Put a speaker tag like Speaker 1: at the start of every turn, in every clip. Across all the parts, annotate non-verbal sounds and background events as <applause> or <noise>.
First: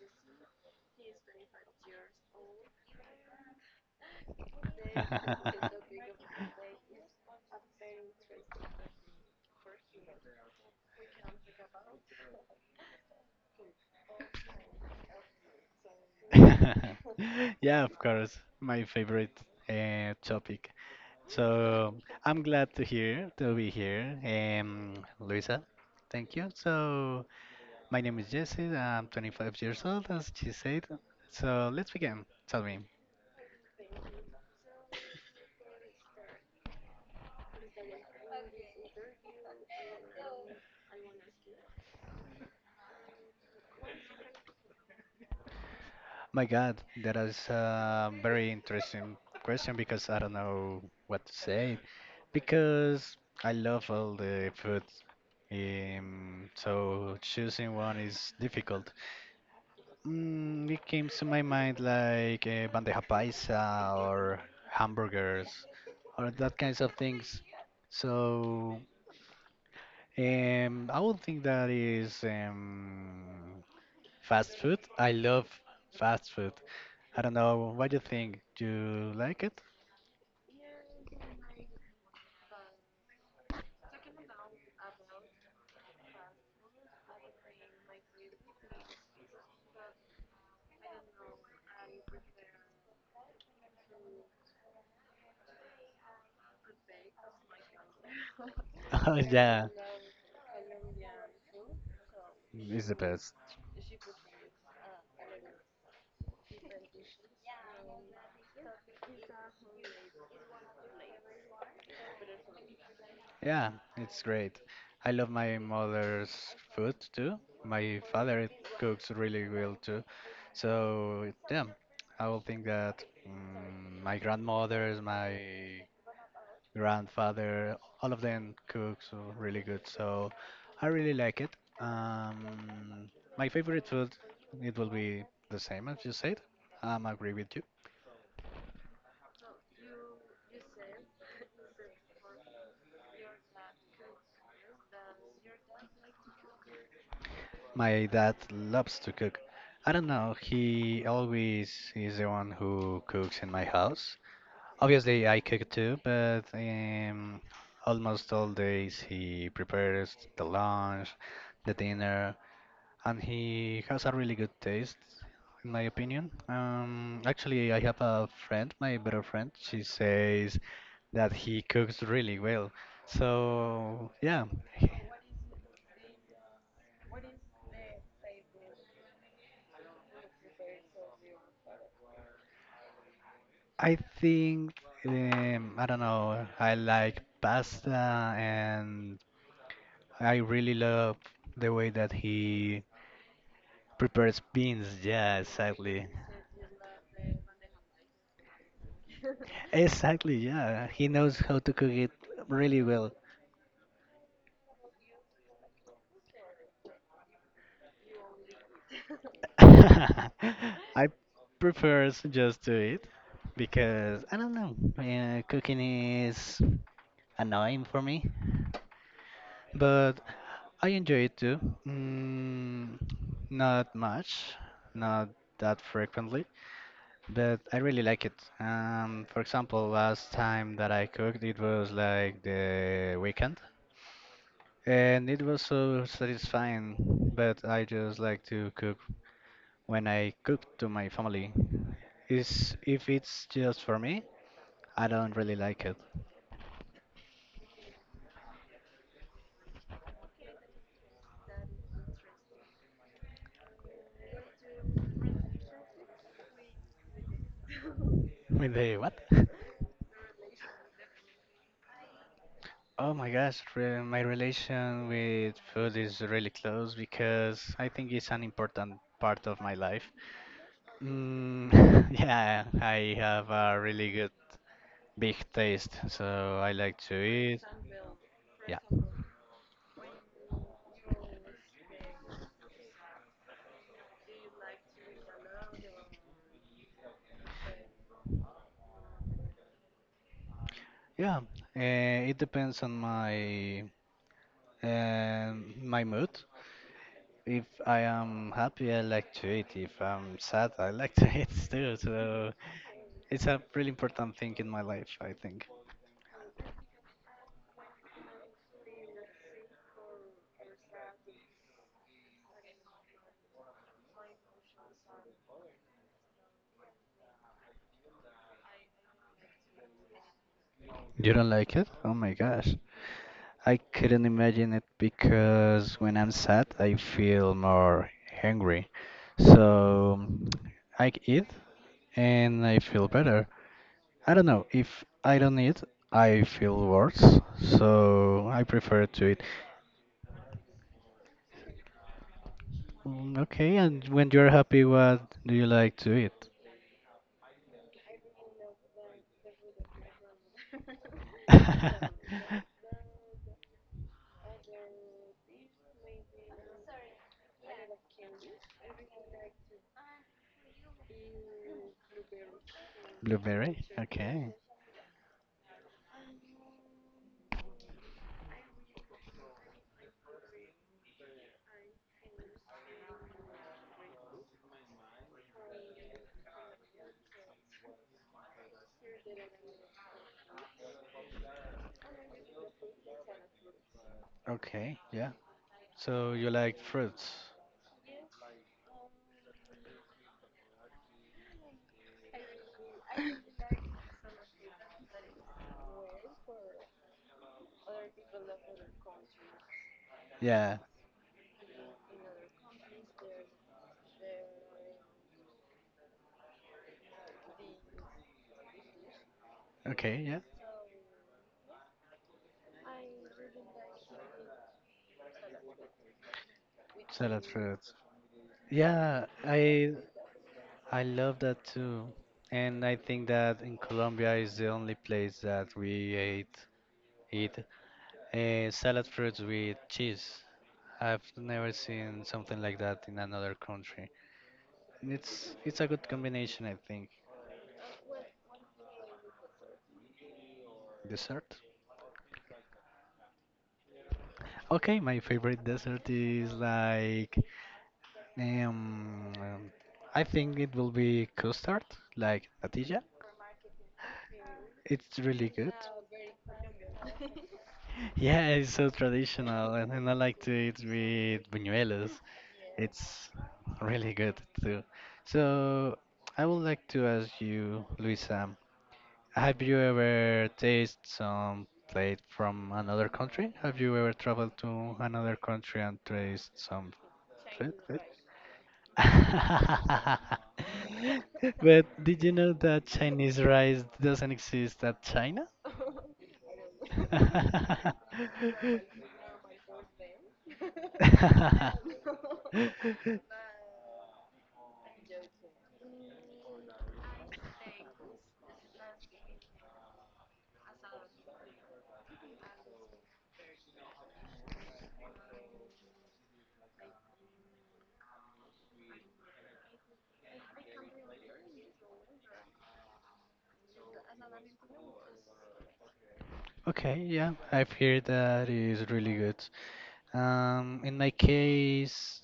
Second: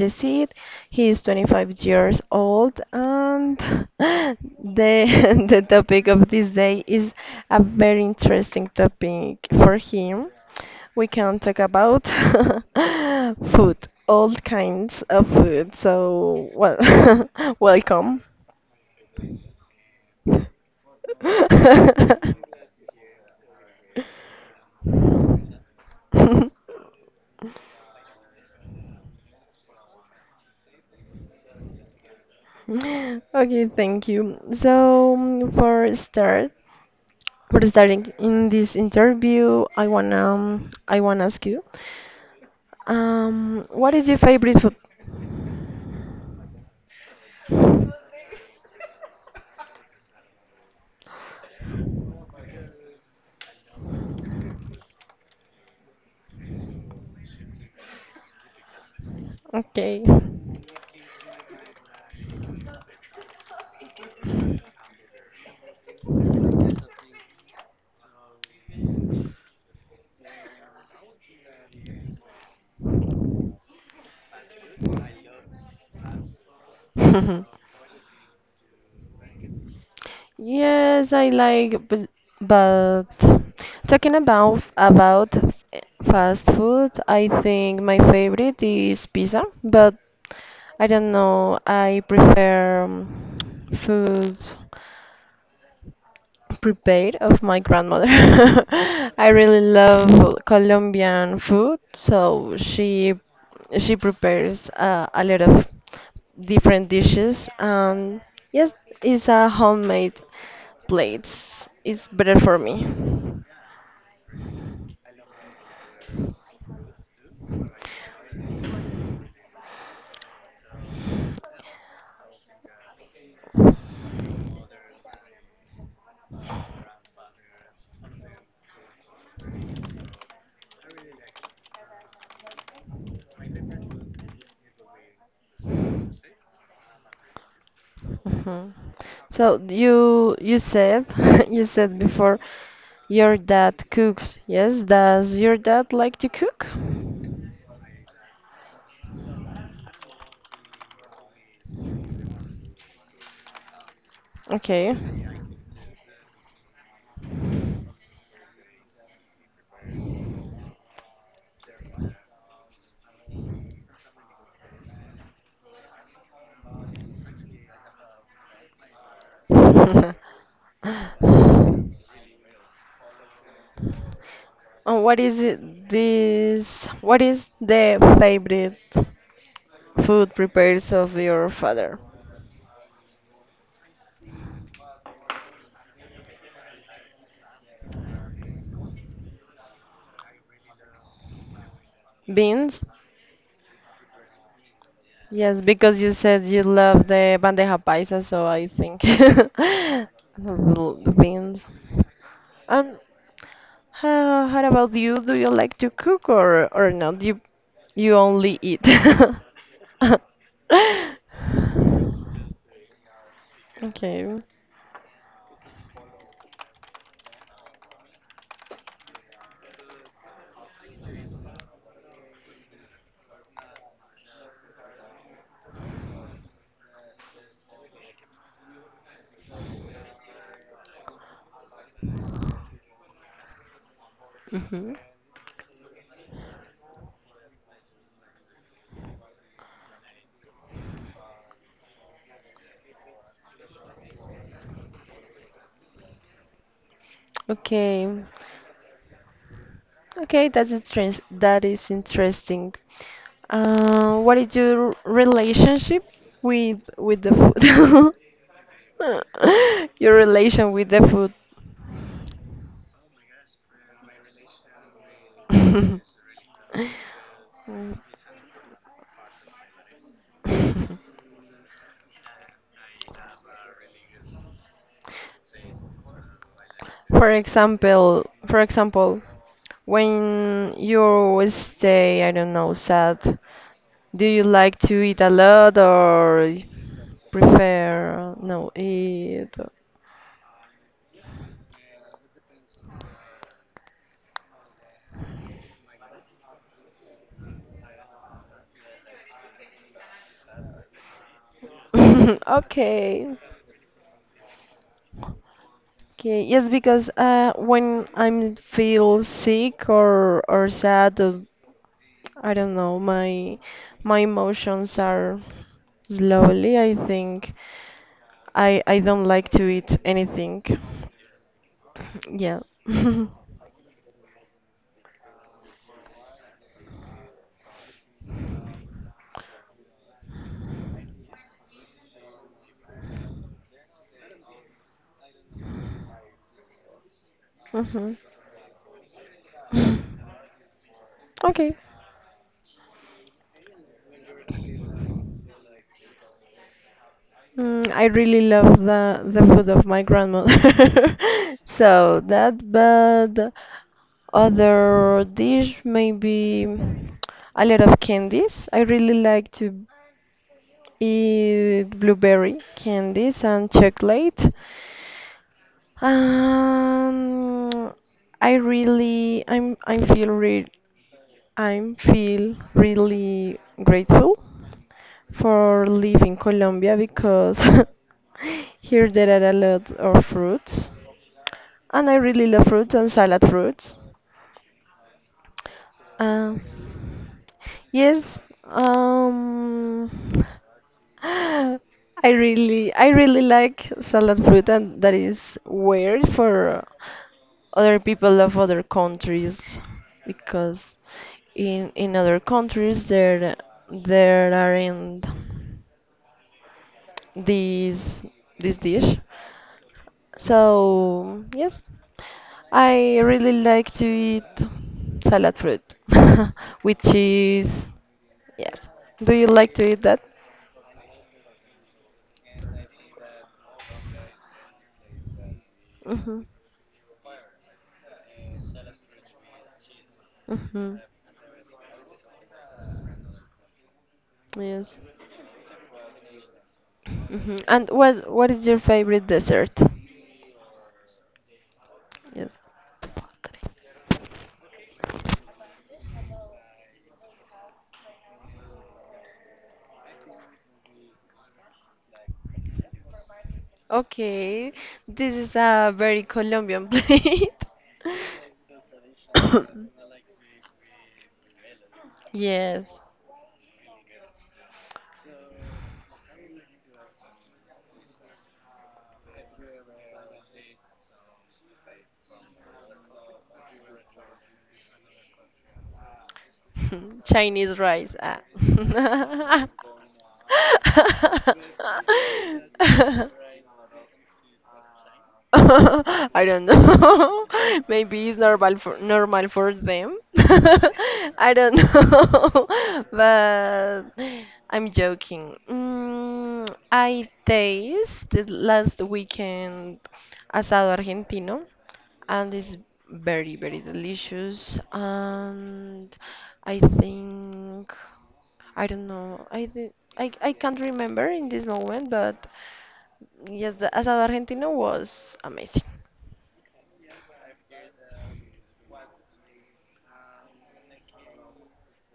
Speaker 1: Yesid. He is 25 years old, and <laughs> the, <laughs> the topic of this day is a very interesting topic for him. We can talk about <laughs> food, all kinds of food. So, well,
Speaker 2: <laughs>
Speaker 1: <laughs>
Speaker 2: Yeah, of
Speaker 1: welcome.
Speaker 2: course, my favorite topic. So I'm glad to hear to
Speaker 1: <laughs>
Speaker 2: be here, Luisa. Thank you.
Speaker 1: <laughs>
Speaker 2: So my name is Jesse. I'm 25 years old, as she said. So let's begin. Tell me.
Speaker 1: Okay, thank you. So for starting in this interview, I wanna ask you, what is your favorite food?
Speaker 2: My God, that is a very interesting question because I don't know what to say. Because I love all the food, so choosing one is difficult.
Speaker 1: Okay.
Speaker 2: It came to my mind like bandeja paisa or hamburgers or that kinds of things. So I would think that is fast food. I love fast food. I don't
Speaker 1: <laughs>
Speaker 2: know. What do you
Speaker 1: <laughs>
Speaker 2: think? Do you like it?
Speaker 1: Yes, I like, but talking about fast food, I think my favorite is pizza, but I don't know, I prefer food prepared of my grandmother. <laughs> I
Speaker 2: <laughs>
Speaker 1: really
Speaker 2: Yeah,
Speaker 1: love Colombian food, so
Speaker 2: it's the
Speaker 1: she
Speaker 2: best.
Speaker 1: she prepares a lot of different dishes. And yes, it's a homemade plates. It's better for me.
Speaker 2: Yeah, it's great. I love my mother's food too. My father cooks really well too. So yeah, I will think that my grandmothers, my grandfather, all of them cooks really good. So I really like it. Um, my favorite food, it will be the same as you said. I'm agree with you.
Speaker 1: Mhm. So you said <laughs> you said before your dad cooks. Yes, does your dad like to cook?
Speaker 2: My dad loves to cook. I don't know, he always is the one who cooks in my house.
Speaker 1: Okay.
Speaker 2: Obviously, I cook too, but almost all days he prepares the lunch, the dinner, and he has a really good taste, in my opinion. Actually, I have a friend, my better friend, she
Speaker 1: <laughs>
Speaker 2: says that he cooks really well. So, yeah,
Speaker 1: And what is it, this? What is the favorite food prepared of your father?
Speaker 2: I think I don't know. I like pasta, and I really love the way that he
Speaker 1: Beans?
Speaker 2: prepares beans. Yeah,
Speaker 1: Yes, because
Speaker 2: exactly.
Speaker 1: you said you love the bandeja paisa, so I think
Speaker 2: Exactly.
Speaker 1: <laughs>
Speaker 2: Yeah, he
Speaker 1: the
Speaker 2: knows how
Speaker 1: beans.
Speaker 2: to cook it really
Speaker 1: And
Speaker 2: well.
Speaker 1: how about you? Do you like to cook or not? You only eat. <laughs>
Speaker 2: <laughs> I prefer just to eat because I
Speaker 1: Okay.
Speaker 2: don't know. Cooking is annoying for me, but I enjoy it too. Mm, Not much, not that frequently. But I really like it. For example, last time that I cooked, it was like the weekend,
Speaker 1: Hmm.
Speaker 2: and it was so satisfying. But I just like to cook when I cook to my family. Is if it's just for me, I don't really like it.
Speaker 1: Okay. Okay, that is interesting. What is your relationship with the food?
Speaker 2: <laughs> With the what? <laughs>
Speaker 1: <laughs> Your relation with the food.
Speaker 2: Oh my gosh, my relation with food is really
Speaker 1: <laughs>
Speaker 2: close because I
Speaker 1: Mm.
Speaker 2: think it's an important part of my life. Mm, <laughs> yeah, I have a really good big taste, so I like to
Speaker 1: For
Speaker 2: eat.
Speaker 1: example, for
Speaker 2: Yeah,
Speaker 1: example, when you stay, I don't know, sad, do you like to eat a lot or prefer no eat.
Speaker 2: yeah. It depends on my mood. If I am happy, I like to eat. If I'm sad, I like <laughs> to eat too. So
Speaker 1: <laughs> Okay,
Speaker 2: it's a really important thing in my life, I think.
Speaker 1: okay, yes, because when I'm feel sick or sad, I don't know, my emotions are slowly, I think I don't like to eat anything,
Speaker 2: You don't like it? Oh my
Speaker 1: yeah.
Speaker 2: gosh.
Speaker 1: <laughs> Hmm.
Speaker 2: I couldn't imagine it because when I'm sad, I feel more hungry. So I eat and I feel better. I don't know. If I don't eat, I feel worse. So I prefer to eat.
Speaker 1: Okay.
Speaker 2: Mm, okay, and when you're happy, what do you like to eat?
Speaker 1: I really love the food of my grandmother. <laughs> So that,
Speaker 2: <laughs>
Speaker 1: but other dish maybe a lot of candies. I really like to eat blueberry candies and
Speaker 2: Blueberry? Okay.
Speaker 1: chocolate. Um, I really, I'm, I feel re I'm feel really grateful for living Colombia because <laughs> here there are a lot of fruits, and I really love fruits and salad fruits.
Speaker 2: Okay, yeah. So you
Speaker 1: Um,
Speaker 2: like fruits?
Speaker 1: yes, um, <gasps> <laughs> I really like salad fruit, and that is weird for other people of other countries
Speaker 2: Yeah.
Speaker 1: because in other countries there aren't this this dish.
Speaker 2: Okay, yeah.
Speaker 1: So yes, I really like to eat salad fruit <laughs> with
Speaker 2: Salad
Speaker 1: cheese.
Speaker 2: fruits.
Speaker 1: Yes.
Speaker 2: Yeah,
Speaker 1: Do you like to
Speaker 2: I
Speaker 1: eat that?
Speaker 2: I love that too. And I think that in Colombia is the only place that we ate
Speaker 1: Mhm.
Speaker 2: eat salad fruits with cheese.
Speaker 1: Mhm.
Speaker 2: I've never seen something like that in another country.
Speaker 1: Yes.
Speaker 2: It's a good combination, I think.
Speaker 1: And what is your favorite dessert?
Speaker 2: Dessert.
Speaker 1: Yes.
Speaker 2: Okay, my favorite dessert is like um, um, I think it will be custard, like natilla.
Speaker 1: Okay,
Speaker 2: It's
Speaker 1: this
Speaker 2: really
Speaker 1: is
Speaker 2: good.
Speaker 1: a very Colombian plate.
Speaker 2: <laughs> Yeah, it's so traditional, and I
Speaker 1: <coughs>
Speaker 2: like to eat with buñuelos.
Speaker 1: Yes.
Speaker 2: It's really good too. So I would like to ask you, Luisa, have you ever tasted some plate from another country? Have you ever traveled to another country and tasted some
Speaker 1: <laughs>
Speaker 2: food?
Speaker 1: Chinese
Speaker 2: food?
Speaker 1: rice. Ah.
Speaker 2: <laughs> But did you know that Chinese rice doesn't exist at
Speaker 1: <laughs>
Speaker 2: China?
Speaker 1: <laughs> I don't know. <laughs> Maybe it's normal
Speaker 2: <laughs>
Speaker 1: for normal for them. <laughs> I don't know. <laughs>
Speaker 2: <laughs> <laughs>
Speaker 1: But I'm joking. I tasted last weekend asado argentino, and it's very, very delicious. And I think I don't know. I can't remember in this moment, but yes, the asado argentino was amazing.
Speaker 2: Okay, yeah, I've heard that is really good. In my case,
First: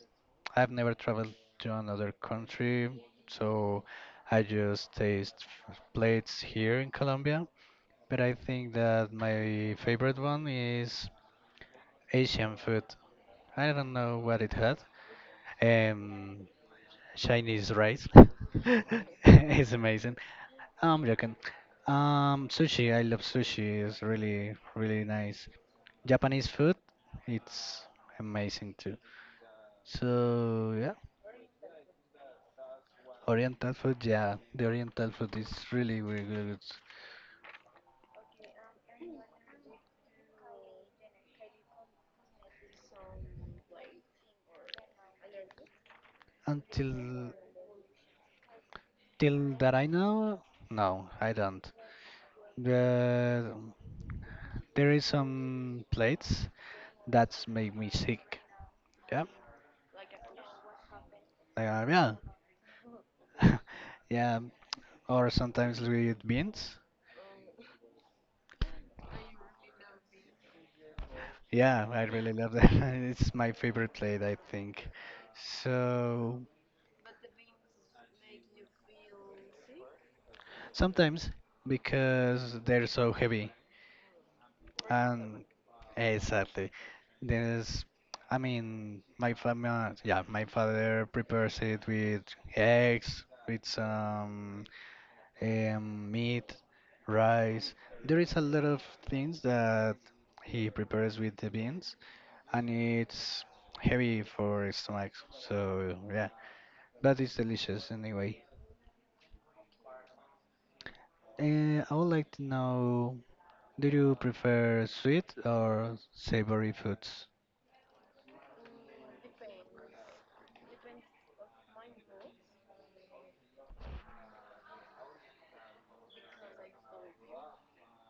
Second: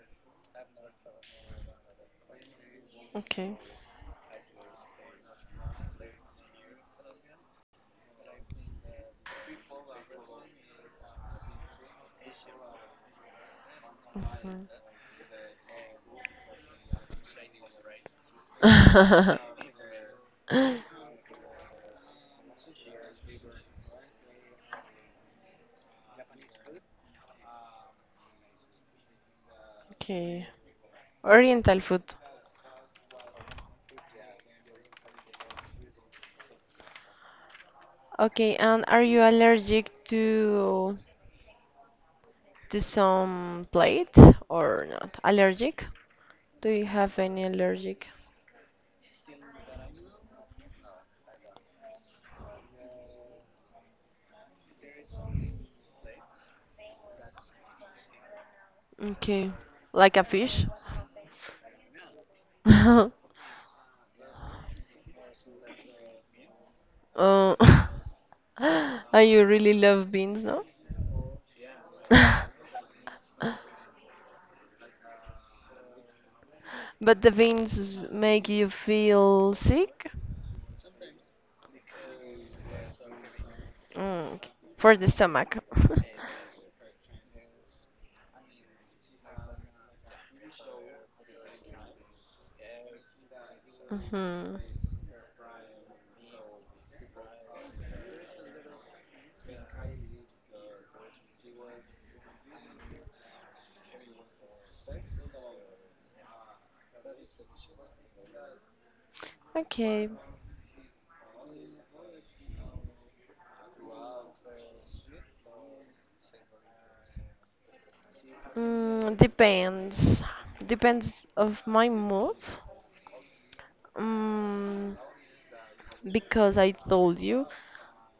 Speaker 2: I've never traveled to another country,
Speaker 1: Okay.
Speaker 2: so I just taste plates here in Colombia. But I think that my favorite one is Asian food. I don't know what it had. Um, Chinese rice. <laughs>
Speaker 1: Mhm. <laughs>
Speaker 2: It's amazing. I'm joking. Sushi. I love sushi. It's really, really nice. Japanese food. It's amazing too.
Speaker 1: Okay.
Speaker 2: So yeah.
Speaker 1: Oriental food.
Speaker 2: Oriental food, yeah, the Oriental food is really, really really good.
Speaker 1: Okay, and are you allergic to some plate or not? Allergic? Do you have
Speaker 2: Until
Speaker 1: any allergic?
Speaker 2: till that I know, no, I don't. The, there is some plates that's make me sick. Yeah,
Speaker 1: Okay, like a fish?
Speaker 2: yeah,
Speaker 1: <laughs>
Speaker 2: <laughs> yeah. Or sometimes we eat beans.
Speaker 1: Uh, <laughs> and you really love beans, no?
Speaker 2: Yeah, I really love
Speaker 1: <laughs>
Speaker 2: that. <laughs> It's my favorite plate, I think. So
Speaker 1: But the beans make you feel sick?
Speaker 2: sometimes because they're so heavy
Speaker 1: Mm, k- for the
Speaker 2: and.
Speaker 1: stomach. <laughs>
Speaker 2: Exactly. There's, I mean, my family, yeah, my father prepares it with eggs, with
Speaker 1: Mhm.
Speaker 2: some meat, rice. There is a lot of things that he prepares with the beans, and it's heavy for his stomach. So yeah, but it's delicious anyway.
Speaker 1: Okay.
Speaker 2: I would like to know, do you prefer sweet or savory foods?
Speaker 1: Depends. Depends of my mood. Mm. Because I told you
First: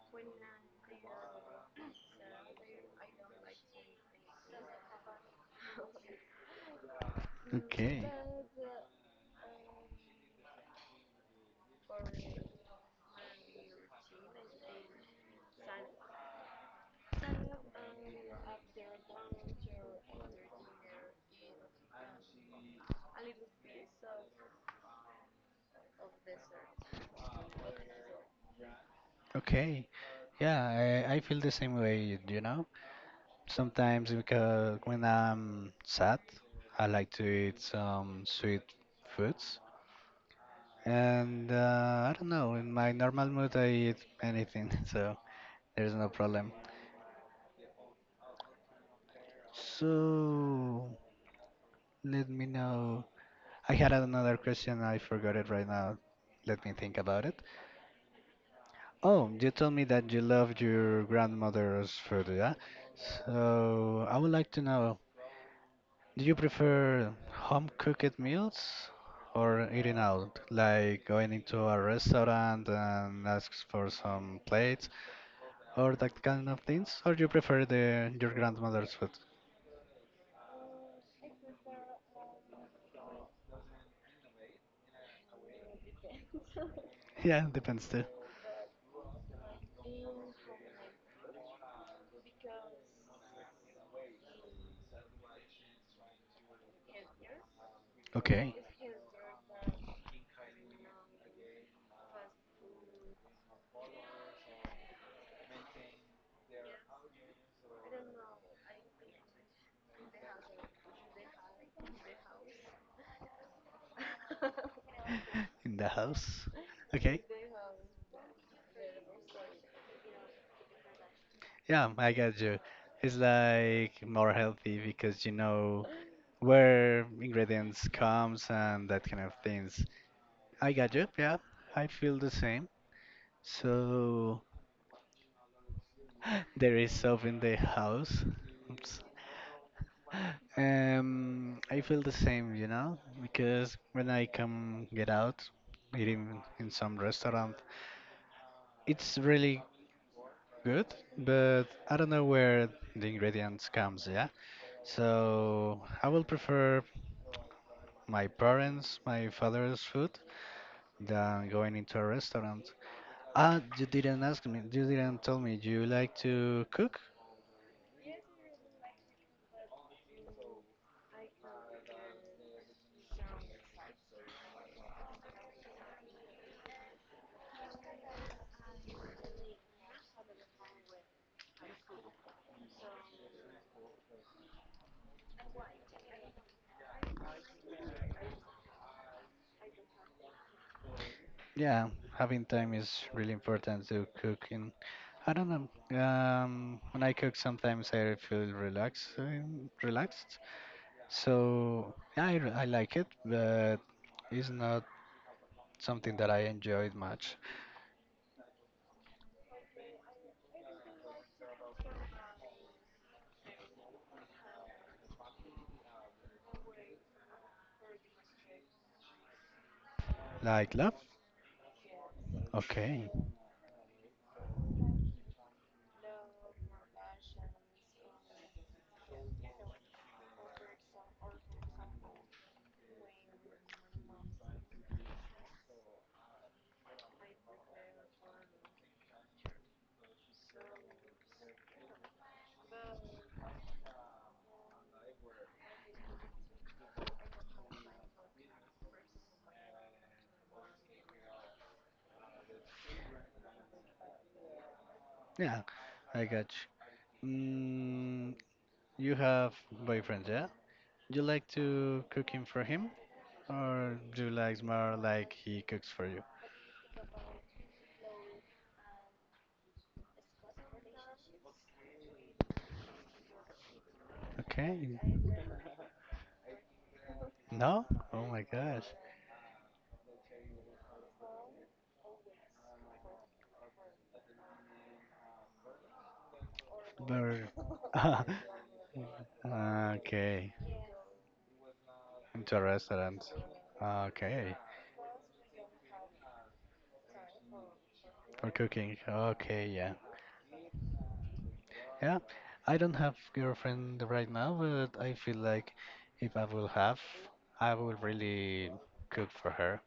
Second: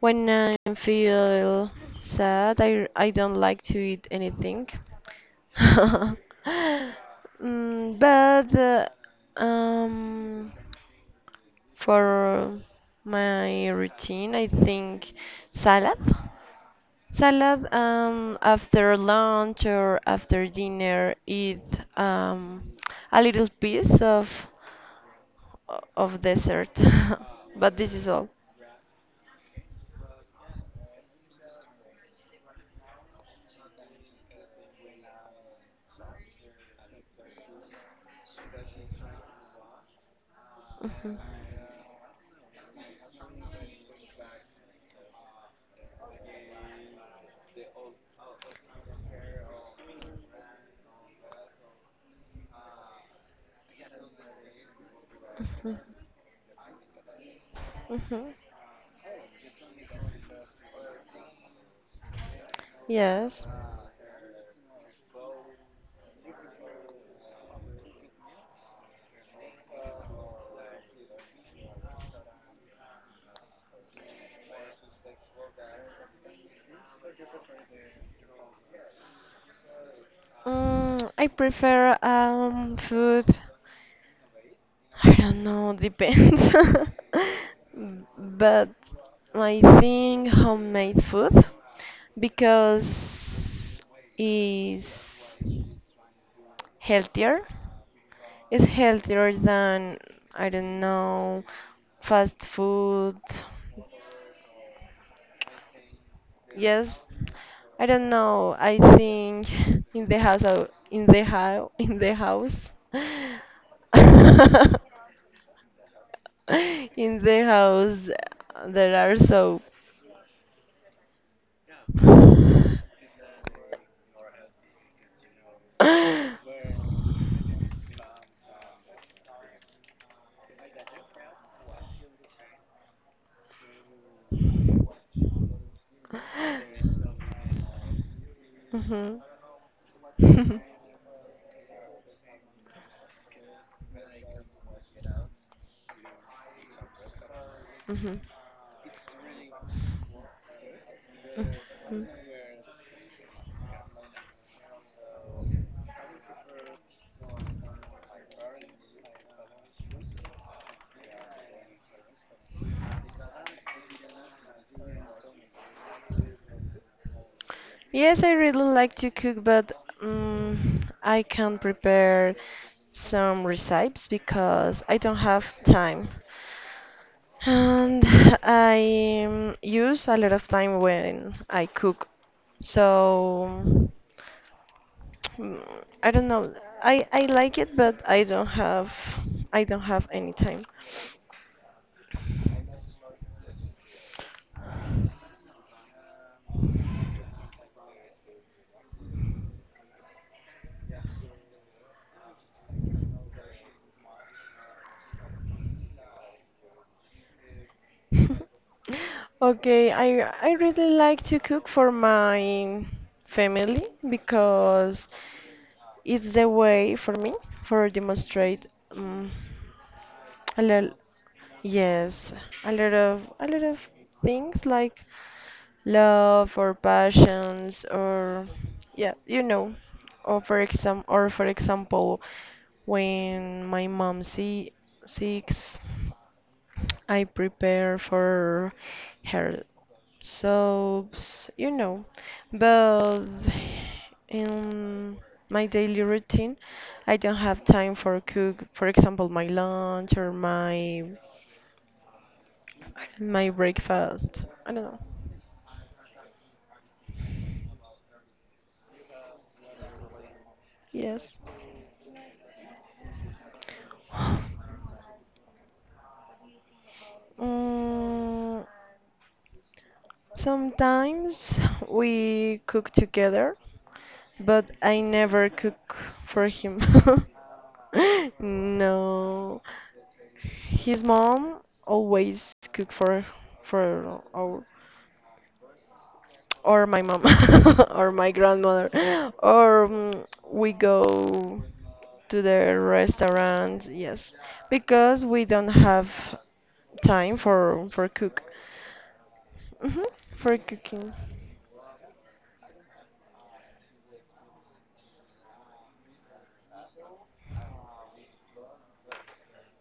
Speaker 1: when I feel sad, I don't like to eat anything. <laughs> Mm,
Speaker 2: Okay,
Speaker 1: but um, for my routine, I think salad. Salad, after lunch or after dinner, eat um, a little piece of dessert. <laughs> But this is all.
Speaker 2: okay. Yeah, I feel the same way, you know? Sometimes because when I'm sad, I like to eat some sweet foods.
Speaker 1: Mhm.
Speaker 2: And I don't know, in my normal mood, I eat anything, <laughs> so there's no problem. So, let me know. I had another question, I forgot it right
Speaker 1: Mhm.
Speaker 2: now. Let me think about it.
Speaker 1: Mhm.
Speaker 2: Oh, you told me that you loved your grandmother's food, yeah?
Speaker 1: Yes.
Speaker 2: So, I would like to know. Do you prefer home cooked meals or eating out, like going into a restaurant and ask for some plates or that kind of things? Or do you prefer the your grandmother's food?
Speaker 1: I prefer food. I don't know, depends.
Speaker 2: <laughs> Yeah,
Speaker 1: <laughs>
Speaker 2: depends too.
Speaker 1: But I think homemade food because is healthier.
Speaker 2: Okay,
Speaker 1: It's healthier than I don't know fast food. Yes, I don't know. I think <laughs> in the house, in the house, <laughs>
Speaker 2: in the house.
Speaker 1: <laughs>
Speaker 2: Okay,
Speaker 1: In the house there are soap.
Speaker 2: yeah, I get you.
Speaker 1: <laughs>
Speaker 2: It's like more healthy because you know where ingredients comes and that kind of things. I got you. Yeah, I feel the same. So. There is soap in the house. Oops.
Speaker 1: Mhm. <laughs>
Speaker 2: I feel the same, because when I come get out, eating in some restaurant,
Speaker 1: Mhm.
Speaker 2: it's really good, but I don't know where the ingredients comes, yeah. So I will prefer my parents, my father's food, than going into a restaurant. Ah, you didn't ask me. You didn't tell me. Do you like to cook?
Speaker 1: Yes, I really like to cook, but um, I can prepare some recipes because I don't have time. And I use a lot of time when I cook. So mm, I don't know. I like it, but I don't have any time.
Speaker 2: Yeah, having time is really important to cooking.
Speaker 1: <laughs>
Speaker 2: I don't know. When I cook, sometimes I feel relaxed. So yeah, I like it, but it's not something that I enjoyed much.
Speaker 1: Okay, I really like to cook for my family because it's the way for me for demonstrate um, a
Speaker 2: Like love?
Speaker 1: lot yes, a lot
Speaker 2: Okay.
Speaker 1: of a lot of things like love or passions or yeah, or for example, when my mom seeks. I prepare for hair soaps, but in my daily routine, I don't have time for cook, for example, my lunch or my breakfast. I don't know.
Speaker 2: Yeah, I got you. Mm, you have boyfriend, yeah? You like
Speaker 1: Yes.
Speaker 2: to cooking for him, or do you like more
Speaker 1: <sighs>
Speaker 2: like he cooks for you?
Speaker 1: Mm, sometimes we cook together. But
Speaker 2: Okay.
Speaker 1: I never cook for him.
Speaker 2: No?
Speaker 1: <laughs>
Speaker 2: Oh my gosh.
Speaker 1: No. His mom always cook for our, or my mom
Speaker 2: Very.
Speaker 1: <laughs> or
Speaker 2: <laughs>
Speaker 1: my grandmother, or
Speaker 2: Okay.
Speaker 1: we go to
Speaker 2: Into a
Speaker 1: the
Speaker 2: restaurant.
Speaker 1: restaurant, yes,
Speaker 2: Okay.
Speaker 1: because we don't have time for cook.
Speaker 2: For cooking. Okay, yeah.
Speaker 1: hmm for cooking.
Speaker 2: Yeah. I don't have girlfriend right now, but I feel like if I will have, I will really cook for her.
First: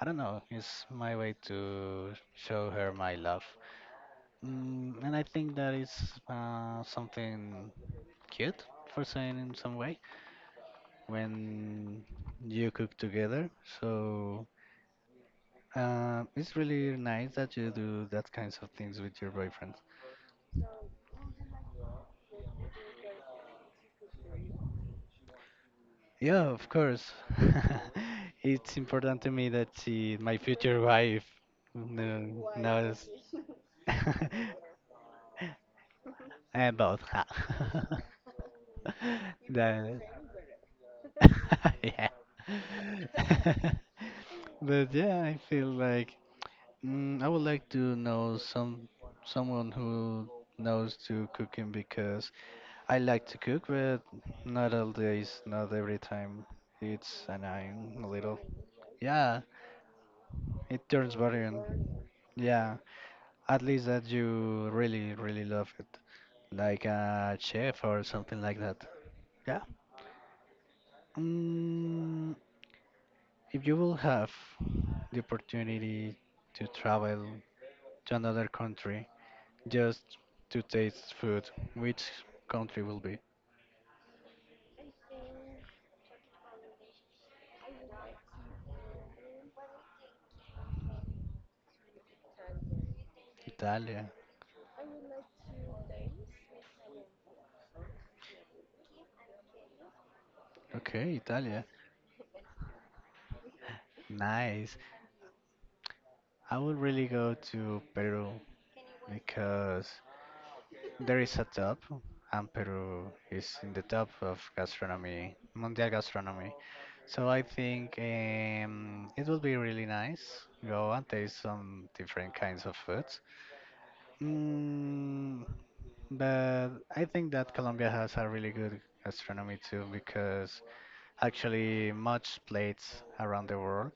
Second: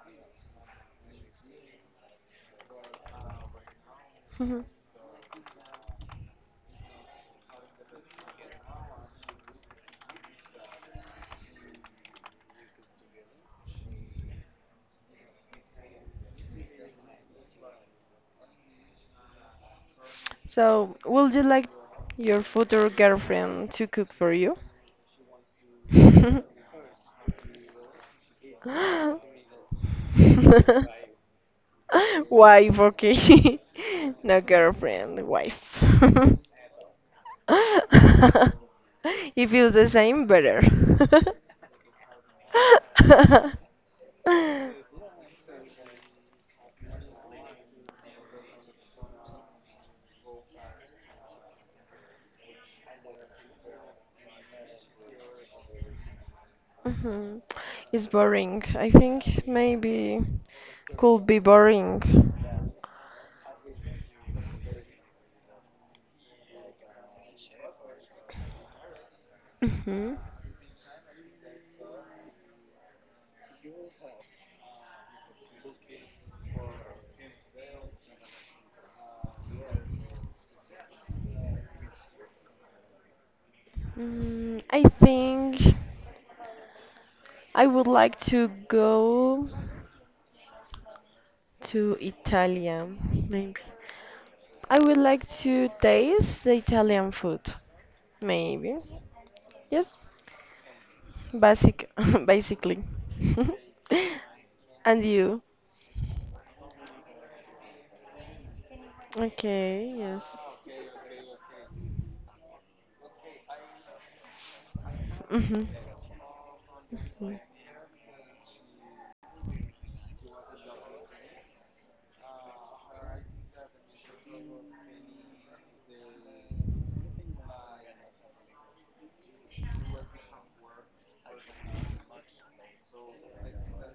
Speaker 2: I don't know. It's my way to show her my love.
Speaker 1: <laughs>
Speaker 2: And I think that is something cute for saying in some way when you cook together. So it's really nice that you do that kinds of things with your boyfriend.
Speaker 1: So, would you like your future girlfriend to cook for you? <laughs>
Speaker 2: Yeah, of course. <laughs> It's important to me that she, my future
Speaker 1: <laughs>
Speaker 2: wife,
Speaker 1: Wife,
Speaker 2: knows
Speaker 1: okay. <laughs> No
Speaker 2: <laughs>
Speaker 1: girlfriend, wife. <laughs> <laughs>
Speaker 2: and both. <laughs>
Speaker 1: If it's the
Speaker 2: That,
Speaker 1: same, better. <laughs>
Speaker 2: <laughs> yeah.
Speaker 1: <laughs>
Speaker 2: <laughs> But yeah, I feel like I would like to know someone who knows to cooking because I like to cook, but not all days, not every time. It's
Speaker 1: hmm
Speaker 2: annoying a
Speaker 1: It's
Speaker 2: little.
Speaker 1: boring. I
Speaker 2: Yeah,
Speaker 1: think maybe
Speaker 2: it turns
Speaker 1: could be
Speaker 2: boring.
Speaker 1: boring.
Speaker 2: Yeah, at least that you really, really love it, like a chef or something like that. Yeah.
Speaker 1: hmm
Speaker 2: Mm, if you will have the opportunity to travel to another country just to taste food, which country will be?
Speaker 1: I think I would like to go. To Italian, maybe.
Speaker 2: Italia.
Speaker 1: I would like to taste the Italian food, maybe. Yes,
Speaker 2: Okay, Italia.
Speaker 1: basic, <laughs> basically. <laughs>
Speaker 2: Nice.
Speaker 1: And you?
Speaker 2: I would really go to Peru because
Speaker 1: Okay, yes.
Speaker 2: there is a top, and Peru is in the top of gastronomy,
Speaker 1: Hmm.
Speaker 2: mundial gastronomy. So I think it would be really nice go and taste some different kinds of foods.
Speaker 1: <laughs>
Speaker 2: Mm, but I think that Colombia has a really good gastronomy too because actually much plates around the world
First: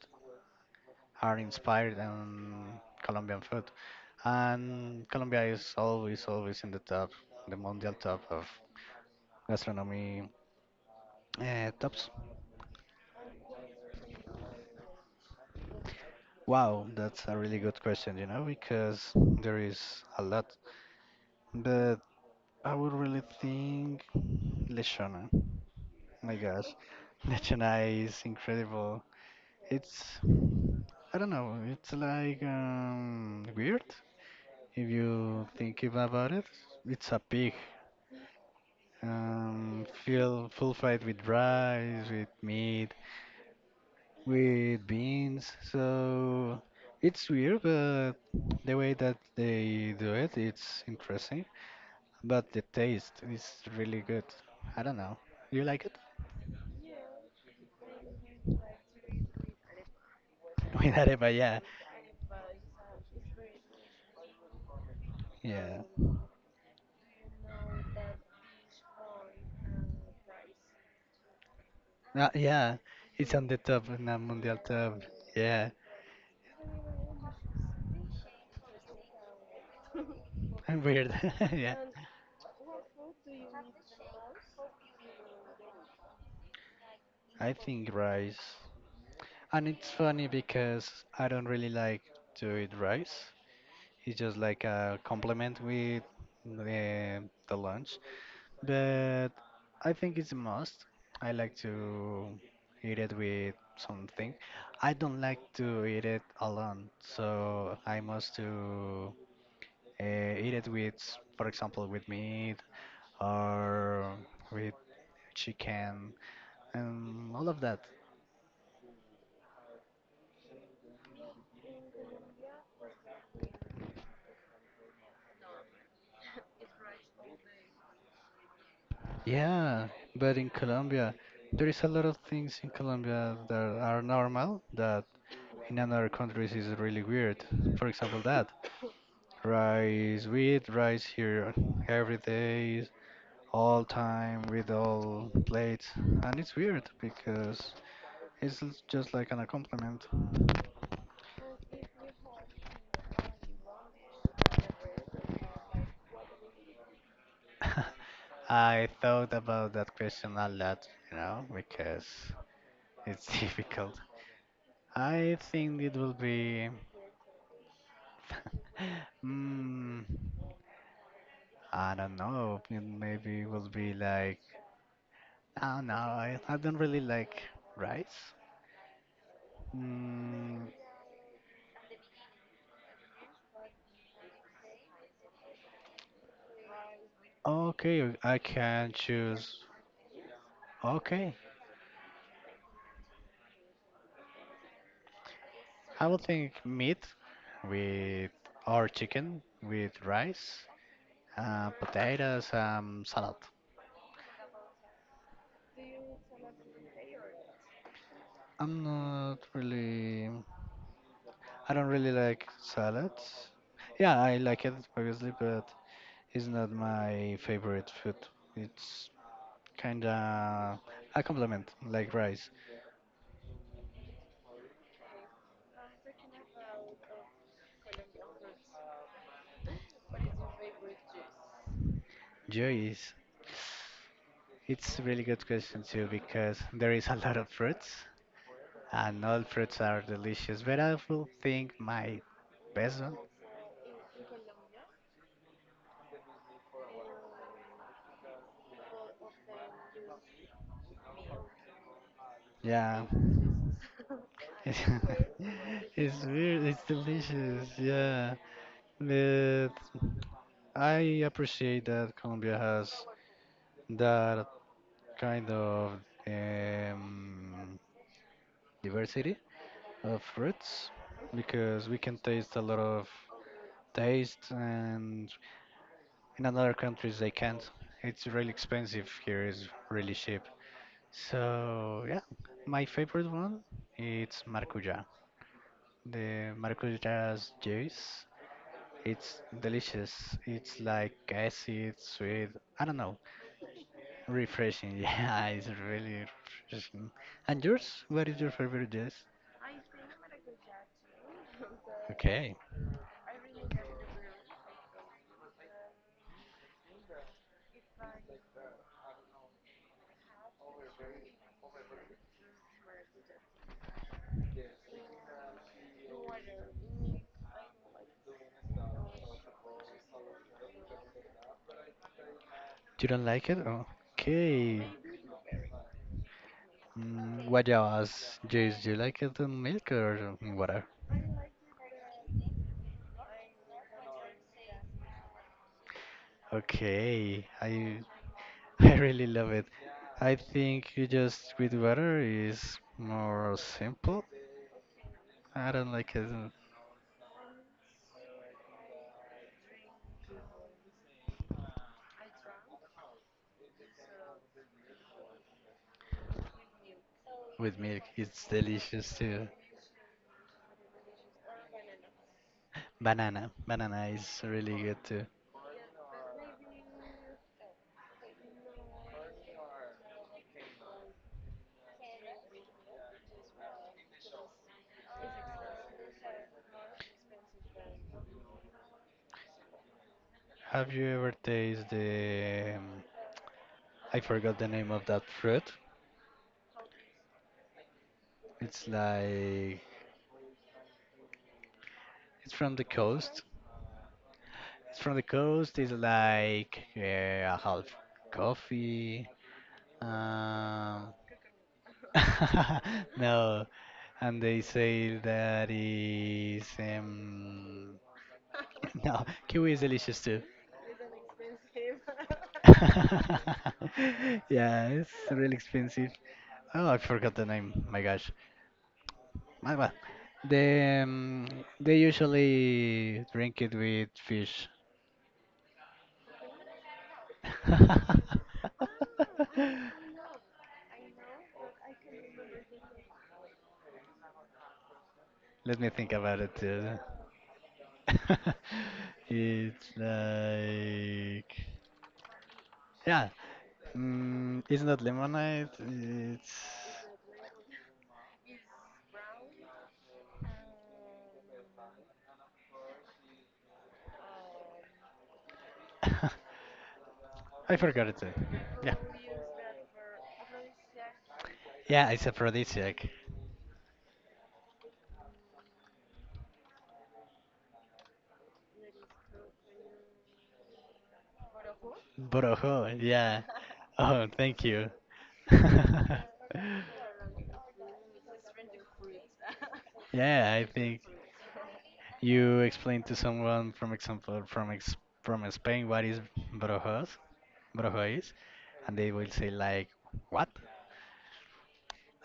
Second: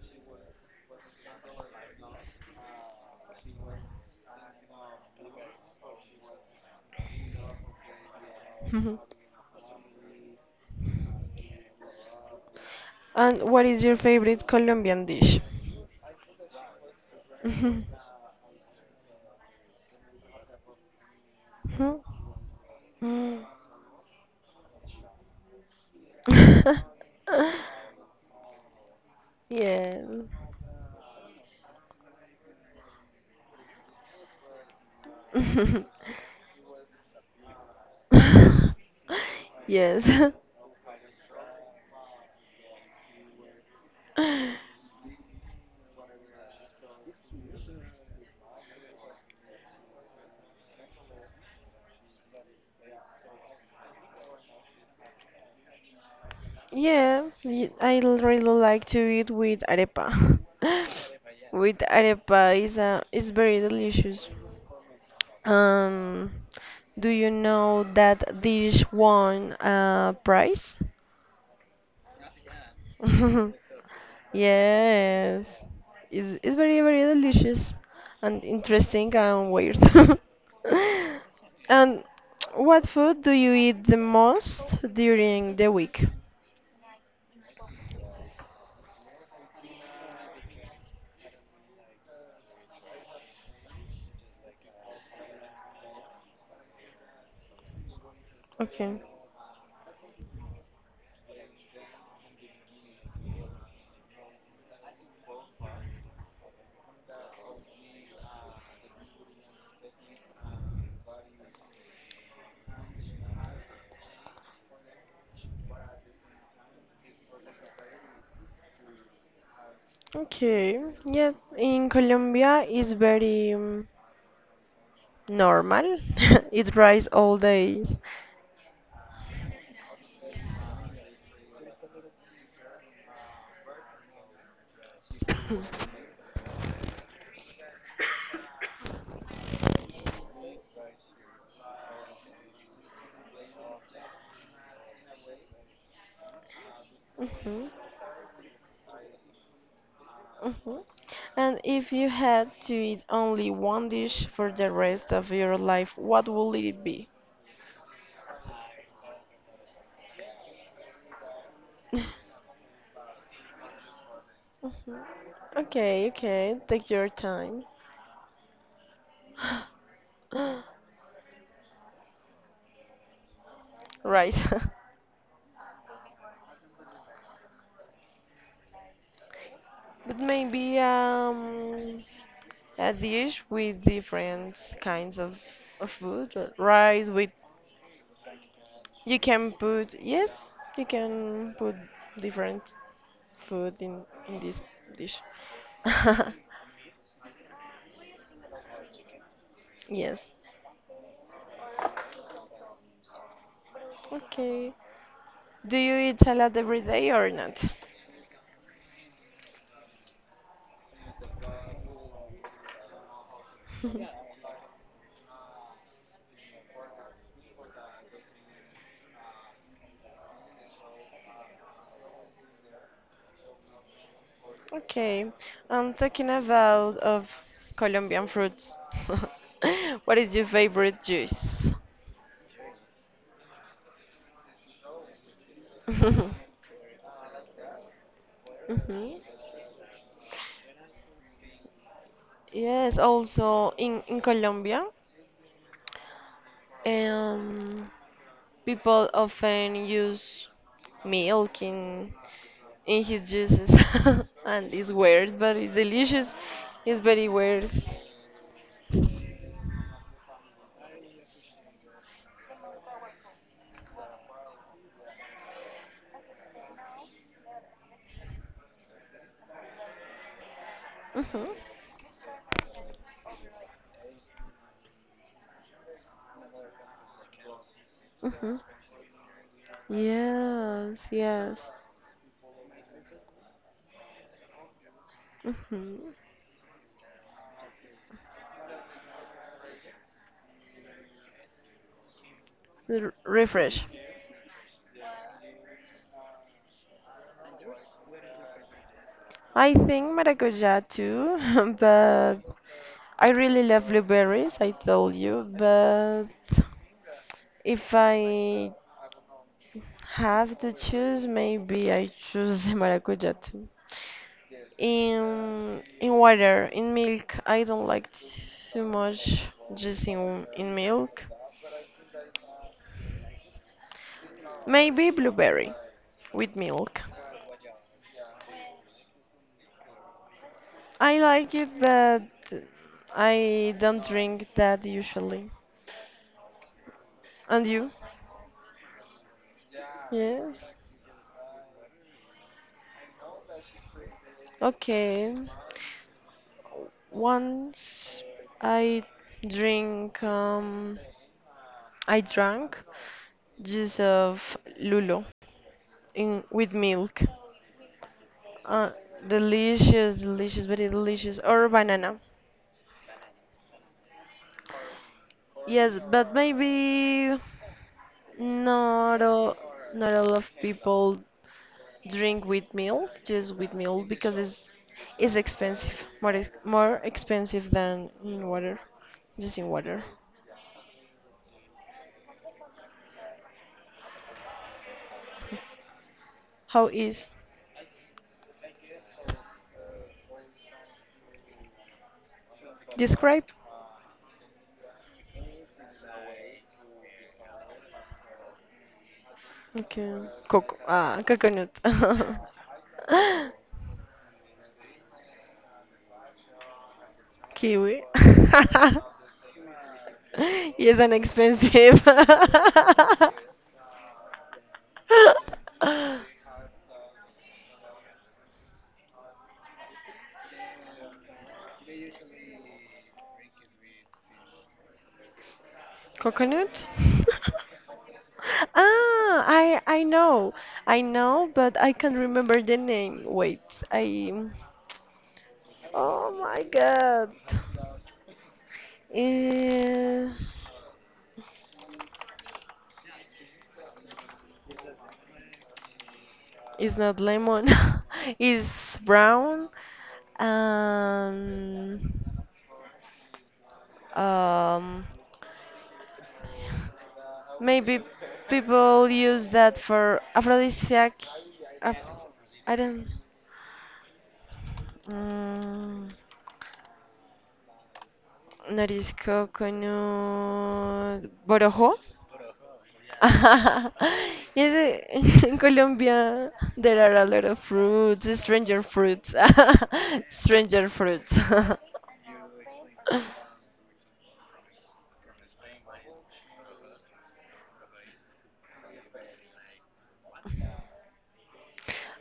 Speaker 2: are inspired on Colombian food. And Colombia is always, always in the top, the mundial top of
Speaker 1: Mhm.
Speaker 2: gastronomy tops.
Speaker 1: And what is your favorite Colombian dish? <laughs>
Speaker 2: Wow, that's a really
Speaker 1: Mhm.
Speaker 2: good question, because there is a lot. But
Speaker 1: Mhm.
Speaker 2: I would really think lechona. My gosh,
Speaker 1: Mm.
Speaker 2: <laughs>
Speaker 1: <laughs>
Speaker 2: lechona is incredible.
Speaker 1: Yeah.
Speaker 2: It's, I don't know, it's like weird if you think about it.
Speaker 1: <laughs>
Speaker 2: It's a pig,
Speaker 1: Yes. <laughs>
Speaker 2: fill full fried with rice, with meat with beans. So it's weird, but the way that they do it, it's interesting. But the taste is really good. I don't know. You like it?
Speaker 1: Yeah, really like to eat with arepa.
Speaker 2: <laughs> With
Speaker 1: <laughs>
Speaker 2: arepa, yeah,
Speaker 1: With arepa is very delicious.
Speaker 2: yeah,
Speaker 1: Um, do you know that dish won a prize?
Speaker 2: yeah. It's on
Speaker 1: <laughs>
Speaker 2: the top, on the mundial top.
Speaker 1: Yes,
Speaker 2: Yeah,
Speaker 1: it's very, very delicious and interesting and weird.
Speaker 2: <laughs> weird. <laughs>
Speaker 1: <laughs>
Speaker 2: Yeah,
Speaker 1: And what food do you eat the most during the week?
Speaker 2: I think rice. And it's funny because I don't really like to eat rice. It's just like a compliment with the the lunch.
Speaker 1: Okay.
Speaker 2: But I think it's a must. I like to eat it with something. I don't like to eat it alone, so I must to eat it with, for example, with meat or with chicken and all of that.
Speaker 1: Okay. Yeah, in Colombia it's very normal. <laughs> It rice all days.
Speaker 2: Yeah, but in Colombia, there is a lot of things in Colombia that are normal that in other countries is really weird. For example, that. Rice, we eat rice here every day, all time, with all plates. And it's weird
Speaker 1: Mhm.
Speaker 2: because
Speaker 1: <coughs>
Speaker 2: just like an a compliment.
Speaker 1: Mhm. And if you had to eat only one dish for the rest of your life, what would it be? <laughs>
Speaker 2: <laughs> I thought about that question a lot, because it's <laughs> difficult.
Speaker 1: Mhm.
Speaker 2: I think it
Speaker 1: Okay,
Speaker 2: will
Speaker 1: okay,
Speaker 2: be,
Speaker 1: take your time. <gasps>
Speaker 2: mm, I don't know, it maybe will be
Speaker 1: Right.
Speaker 2: like,
Speaker 1: <laughs>
Speaker 2: I don't know, I don't really like rice.
Speaker 1: But
Speaker 2: Mm,
Speaker 1: maybe a dish with different kinds of food, rice with
Speaker 2: okay, I can
Speaker 1: you can
Speaker 2: choose.
Speaker 1: put yes, you
Speaker 2: Okay,
Speaker 1: can put different food in this dish.
Speaker 2: I would
Speaker 1: <laughs>
Speaker 2: think meat with or chicken with
Speaker 1: Yes.
Speaker 2: rice, potatoes, salad.
Speaker 1: Okay. Do you eat salad every day or not?
Speaker 2: I'm not really. I don't really like salads. Yeah, I like it obviously, but it's not my favorite food. It's kinda a compliment, like rice.
Speaker 1: Okay, I'm talking about of Colombian fruits. <laughs> What is your favorite juice?
Speaker 2: Joy. It's a really good question too because
Speaker 1: <laughs>
Speaker 2: there is a lot of fruits and
Speaker 1: Mhm.
Speaker 2: all fruits are delicious. But I will think my best
Speaker 1: Yes,
Speaker 2: one.
Speaker 1: also in Colombia, um, people often use milk in
Speaker 2: Yeah.
Speaker 1: in his juices, <laughs> and it's
Speaker 2: <laughs>
Speaker 1: weird, but it's
Speaker 2: It's
Speaker 1: delicious.
Speaker 2: weird, it's
Speaker 1: It's very
Speaker 2: delicious,
Speaker 1: weird.
Speaker 2: yeah. But I appreciate that Colombia has that kind of um, diversity of fruits
Speaker 1: Mhm.
Speaker 2: because we can taste a lot of taste and in other countries they can't. It's really
Speaker 1: Mhm.
Speaker 2: expensive here, it's really cheap.
Speaker 1: Yes, yes.
Speaker 2: So yeah, my favorite one it's maracujá.
Speaker 1: Mhm.
Speaker 2: The maracujas juice. It's delicious. It's like acid, sweet. I don't
Speaker 1: R-
Speaker 2: know.
Speaker 1: refresh.
Speaker 2: Refreshing. <laughs> Yeah, it's really refreshing. And yours? What is your favorite juice?
Speaker 1: I think maracuja too, <laughs> but
Speaker 2: Okay.
Speaker 1: I really love blueberries, I told you, but if I have to choose, maybe I choose the maracuja too. In water, in milk, I don't like too much, just in milk.
Speaker 2: You don't like it? Okay.
Speaker 1: Maybe blueberry with milk.
Speaker 2: Mm, what else juice? Do you like it in milk or in water?
Speaker 1: I like it, but I don't drink that usually.
Speaker 2: Okay.
Speaker 1: And you?
Speaker 2: I <laughs> I really love it. I
Speaker 1: Yes.
Speaker 2: think you just with water is more simple.
Speaker 1: Okay.
Speaker 2: I don't like it
Speaker 1: Once I drink, um, I drank juice of lulo in with milk.
Speaker 2: with milk. It's
Speaker 1: Uh,
Speaker 2: delicious too.
Speaker 1: delicious, delicious, very delicious. Or banana.
Speaker 2: Banana. Banana is really good too.
Speaker 1: Yes, but maybe not all, not all of people drink with milk, just with milk, because it's expensive, more expensive than in water, just in water.
Speaker 2: Have you ever tasted the, I forgot the name of that fruit.
Speaker 1: How is
Speaker 2: It's like, it's from the coast.
Speaker 1: describe?
Speaker 2: It's from the coast. It's like a half coffee.
Speaker 1: Okay, coco,
Speaker 2: Um,
Speaker 1: coconut, <laughs>
Speaker 2: <laughs> no, and they say that is,
Speaker 1: kiwi. <laughs>
Speaker 2: <laughs> no, kiwi is delicious too.
Speaker 1: Yes, and expensive. <laughs>
Speaker 2: <laughs> <laughs> yeah, it's really expensive. Oh, I forgot the name. My gosh. My bad. They, um, they usually drink it with fish.
Speaker 1: Coconut? <laughs>
Speaker 2: <laughs>
Speaker 1: I know, I know, but I can't remember the name. Wait, I.
Speaker 2: Let me think
Speaker 1: Oh
Speaker 2: about it
Speaker 1: my
Speaker 2: too.
Speaker 1: God.
Speaker 2: <laughs> It's
Speaker 1: Eh,
Speaker 2: like, yeah, mm, it's not lemonade. It's
Speaker 1: It's not lemon. <laughs> It's brown, and um
Speaker 2: <laughs> I
Speaker 1: maybe
Speaker 2: forgot it too. Yeah,
Speaker 1: people use that for aphrodisiac. Aph
Speaker 2: yeah, it's
Speaker 1: I
Speaker 2: aphrodisiac.
Speaker 1: don't. Mm. Norisco con un borojo.
Speaker 2: Borojo, yeah. <laughs>
Speaker 1: <laughs>
Speaker 2: Oh, thank you.
Speaker 1: Yes, <laughs> in
Speaker 2: <laughs>
Speaker 1: Colombia there are a lot of fruits, stranger fruits, <laughs>
Speaker 2: Yeah, I
Speaker 1: stranger
Speaker 2: think
Speaker 1: fruits. <laughs>
Speaker 2: you explained to someone, from example, from Spain, what is brojos, brojo is, and they will say like, what?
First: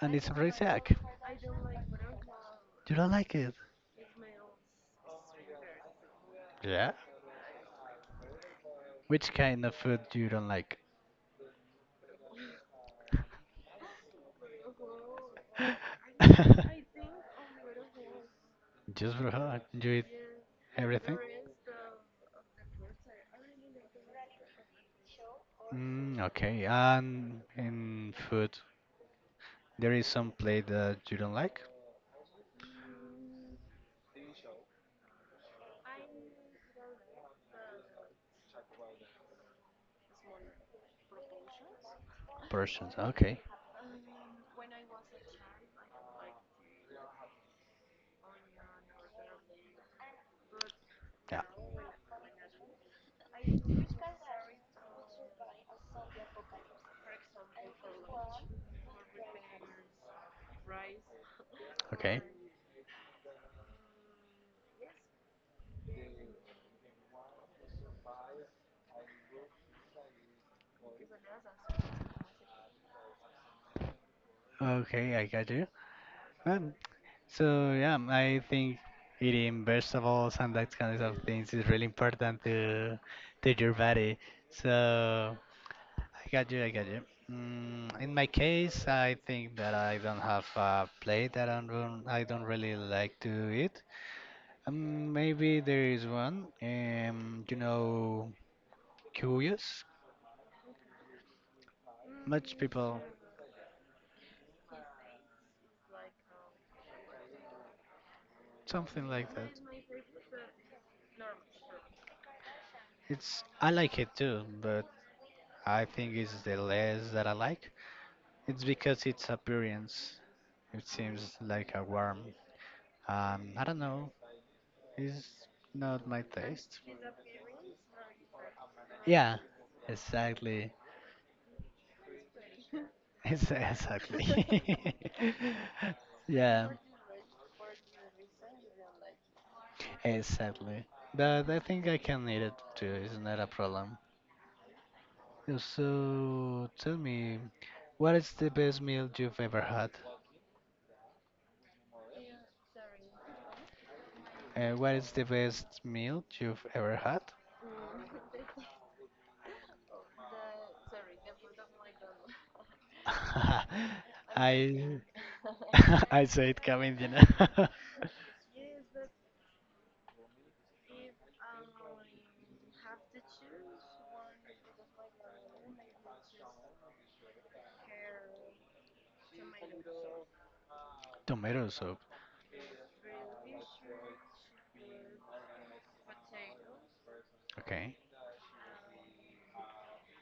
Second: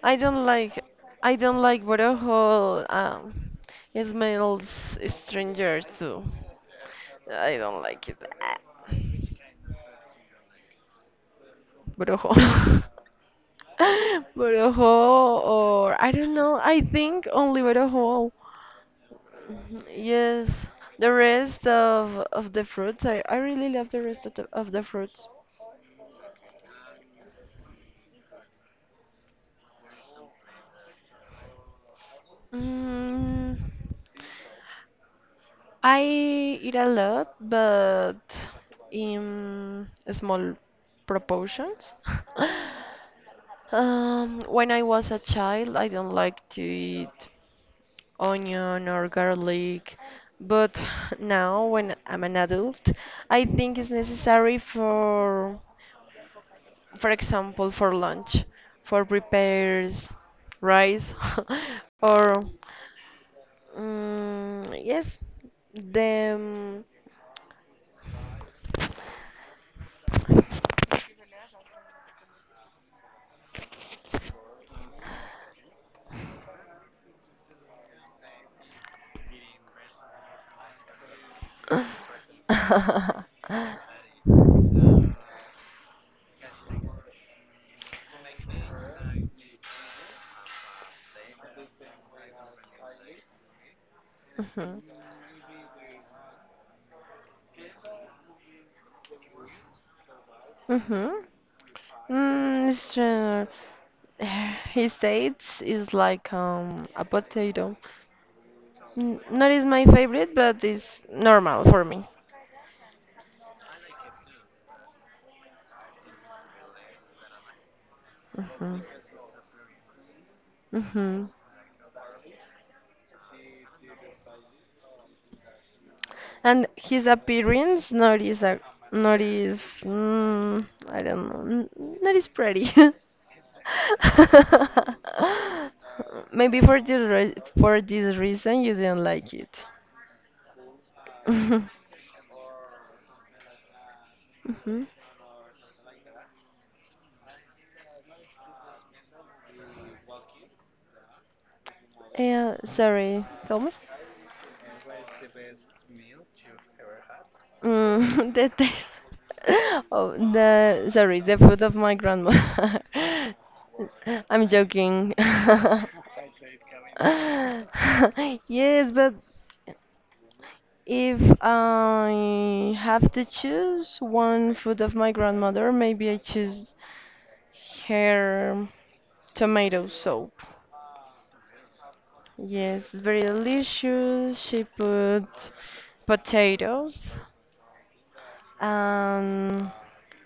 Speaker 2: And
Speaker 1: I
Speaker 2: it's a
Speaker 1: don't like,
Speaker 2: Rezac.
Speaker 1: I don't like borojo.
Speaker 2: You don't like
Speaker 1: Um,
Speaker 2: it?
Speaker 1: it smells stranger too.
Speaker 2: Yeah.
Speaker 1: I don't like it. Ah.
Speaker 2: Which kind of food you don't like?
Speaker 1: Brojo. <laughs> Brojo, or I don't know. I
Speaker 2: <laughs>
Speaker 1: think only Brojo.
Speaker 2: Just brojo.
Speaker 1: Mhm.
Speaker 2: You eat
Speaker 1: Yes, the
Speaker 2: everything?
Speaker 1: rest of the fruits. I really love the rest of the fruits.
Speaker 2: Mm, okay. And in food, there is some plate that you don't like?
Speaker 1: Mm, I eat a lot, but in small proportions. <laughs>
Speaker 2: Portions. Okay.
Speaker 1: When I was a child, I don't like to eat onion or garlic. But
Speaker 2: Yeah.
Speaker 1: now, when I'm an adult, I think it's necessary for example, for lunch, for prepares rice <laughs>
Speaker 2: Okay.
Speaker 1: or yes, the
Speaker 2: Okay, I got you. Um, so yeah, I think eating vegetables and that kind of things is really important to
Speaker 1: <laughs>
Speaker 2: your body. So I got you, I got you. Mm, in my case, I think that I don't have a plate that I don't really like to eat.
Speaker 1: Mhm.
Speaker 2: Maybe there is one. You know, curious.
Speaker 1: Mhm.
Speaker 2: Much
Speaker 1: It's
Speaker 2: people,
Speaker 1: true. <sighs> His taste is like a potato.
Speaker 2: something like
Speaker 1: Not
Speaker 2: that.
Speaker 1: is my favorite, but it's normal for me.
Speaker 2: It's I like it too, but I think it's the less that I like. It's
Speaker 1: Hmm.
Speaker 2: because its appearance. It
Speaker 1: Hmm.
Speaker 2: seems like a worm. I don't know. It's not my
Speaker 1: And
Speaker 2: taste.
Speaker 1: his appearance not is a not
Speaker 2: Yeah,
Speaker 1: is
Speaker 2: exactly. <laughs>
Speaker 1: I don't know, not is pretty. <laughs>
Speaker 2: It's exactly. <laughs>
Speaker 1: Maybe
Speaker 2: yeah,
Speaker 1: for this reason you didn't like it.
Speaker 2: exactly.
Speaker 1: <laughs>
Speaker 2: But I
Speaker 1: Mhm.
Speaker 2: think I can eat it too. It's not a problem. So tell me, what is the best meal you've ever had?
Speaker 1: Yeah, sorry, tell me.
Speaker 2: What is the best meal you've ever had?
Speaker 1: <laughs> The taste <laughs> the food of my grandma. <laughs>
Speaker 2: <laughs>
Speaker 1: I'm
Speaker 2: I
Speaker 1: joking. <laughs>
Speaker 2: <laughs> I said coming dinner. <laughs>
Speaker 1: Yes, but if I have to choose one food of my grandmother, maybe I choose her tomato soup.
Speaker 2: Tomato soup.
Speaker 1: Yes, it's very delicious. She put potatoes,
Speaker 2: Okay.
Speaker 1: um,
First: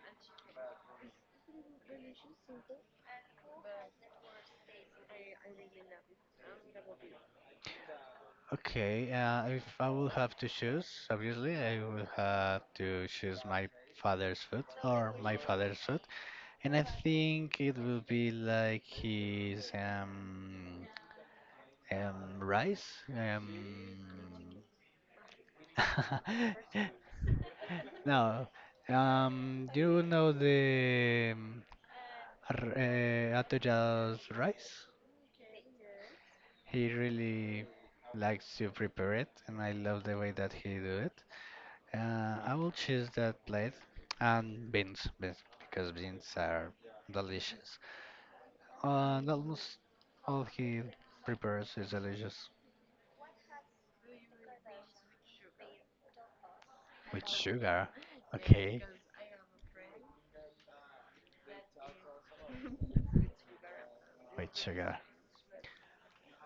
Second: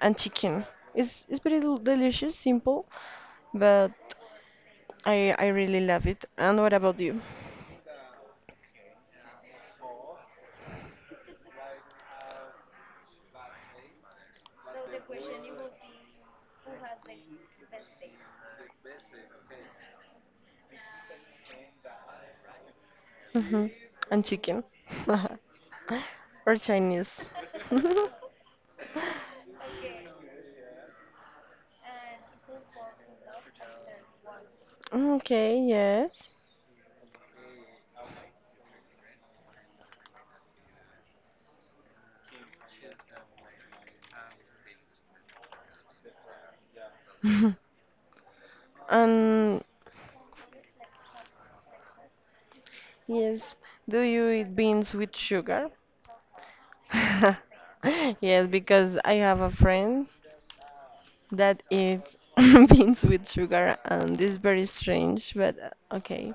Speaker 1: and chicken. It's very delicious, simple, but I really love it. And what about you?
Speaker 2: Okay. If I will have to choose, obviously, I will have to choose my father's food or my father's food, and I think it will be like his rice
Speaker 1: hmm
Speaker 2: um.
Speaker 1: And chicken, <laughs> or
Speaker 2: <laughs>
Speaker 1: Chinese? <laughs>
Speaker 2: No, you know the atollados rice?
Speaker 1: Okay, yes.
Speaker 2: He really likes to prepare it, and I love the way that he do it. I will choose that plate and beans, beans because beans are
Speaker 1: <laughs>
Speaker 2: delicious. And
Speaker 1: Um,
Speaker 2: almost all he prepares is delicious
Speaker 1: yes. Do you eat beans with sugar?
Speaker 2: with
Speaker 1: <laughs>
Speaker 2: sugar.
Speaker 1: Yes,
Speaker 2: Okay,
Speaker 1: because I have a friend that eat <laughs> beans with sugar, and this is
Speaker 2: with
Speaker 1: very
Speaker 2: sugar.
Speaker 1: strange, but okay.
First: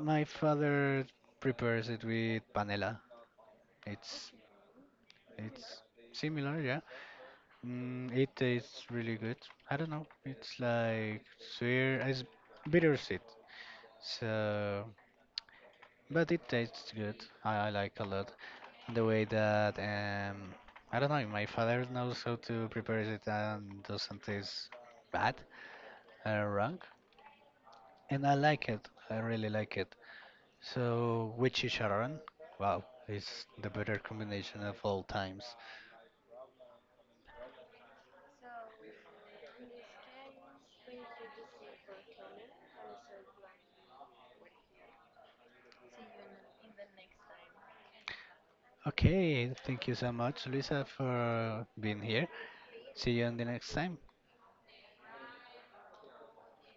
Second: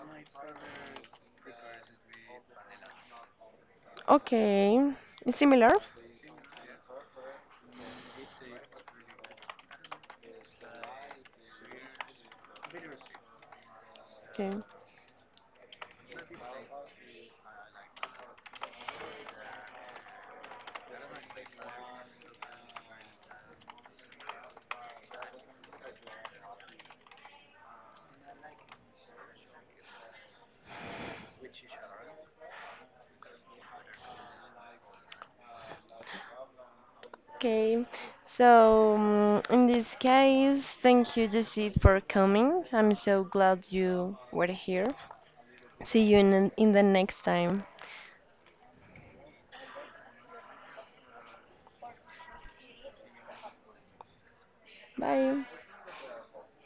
Speaker 2: My father prepares it with panela. It's
Speaker 1: Okay, it's
Speaker 2: it's
Speaker 1: similar.
Speaker 2: similar, yeah. Mm, it tastes really good. I don't know. It's like sweet, it's bittersweet.
Speaker 1: Okay.
Speaker 2: So, but it tastes good. I like a lot. And the way that I don't know, my father knows how to prepare it and doesn't taste bad or wrong, and I like it. I really like it. So, with chicharrón, wow, it's the better combination of all times.
Speaker 1: Okay, so in this case, thank you, Jesse, for coming. I'm so glad you were here. See you in the next time.
Speaker 2: Okay, thank you so much, Luisa, for being here. See you on the next time.
Speaker 1: Bye.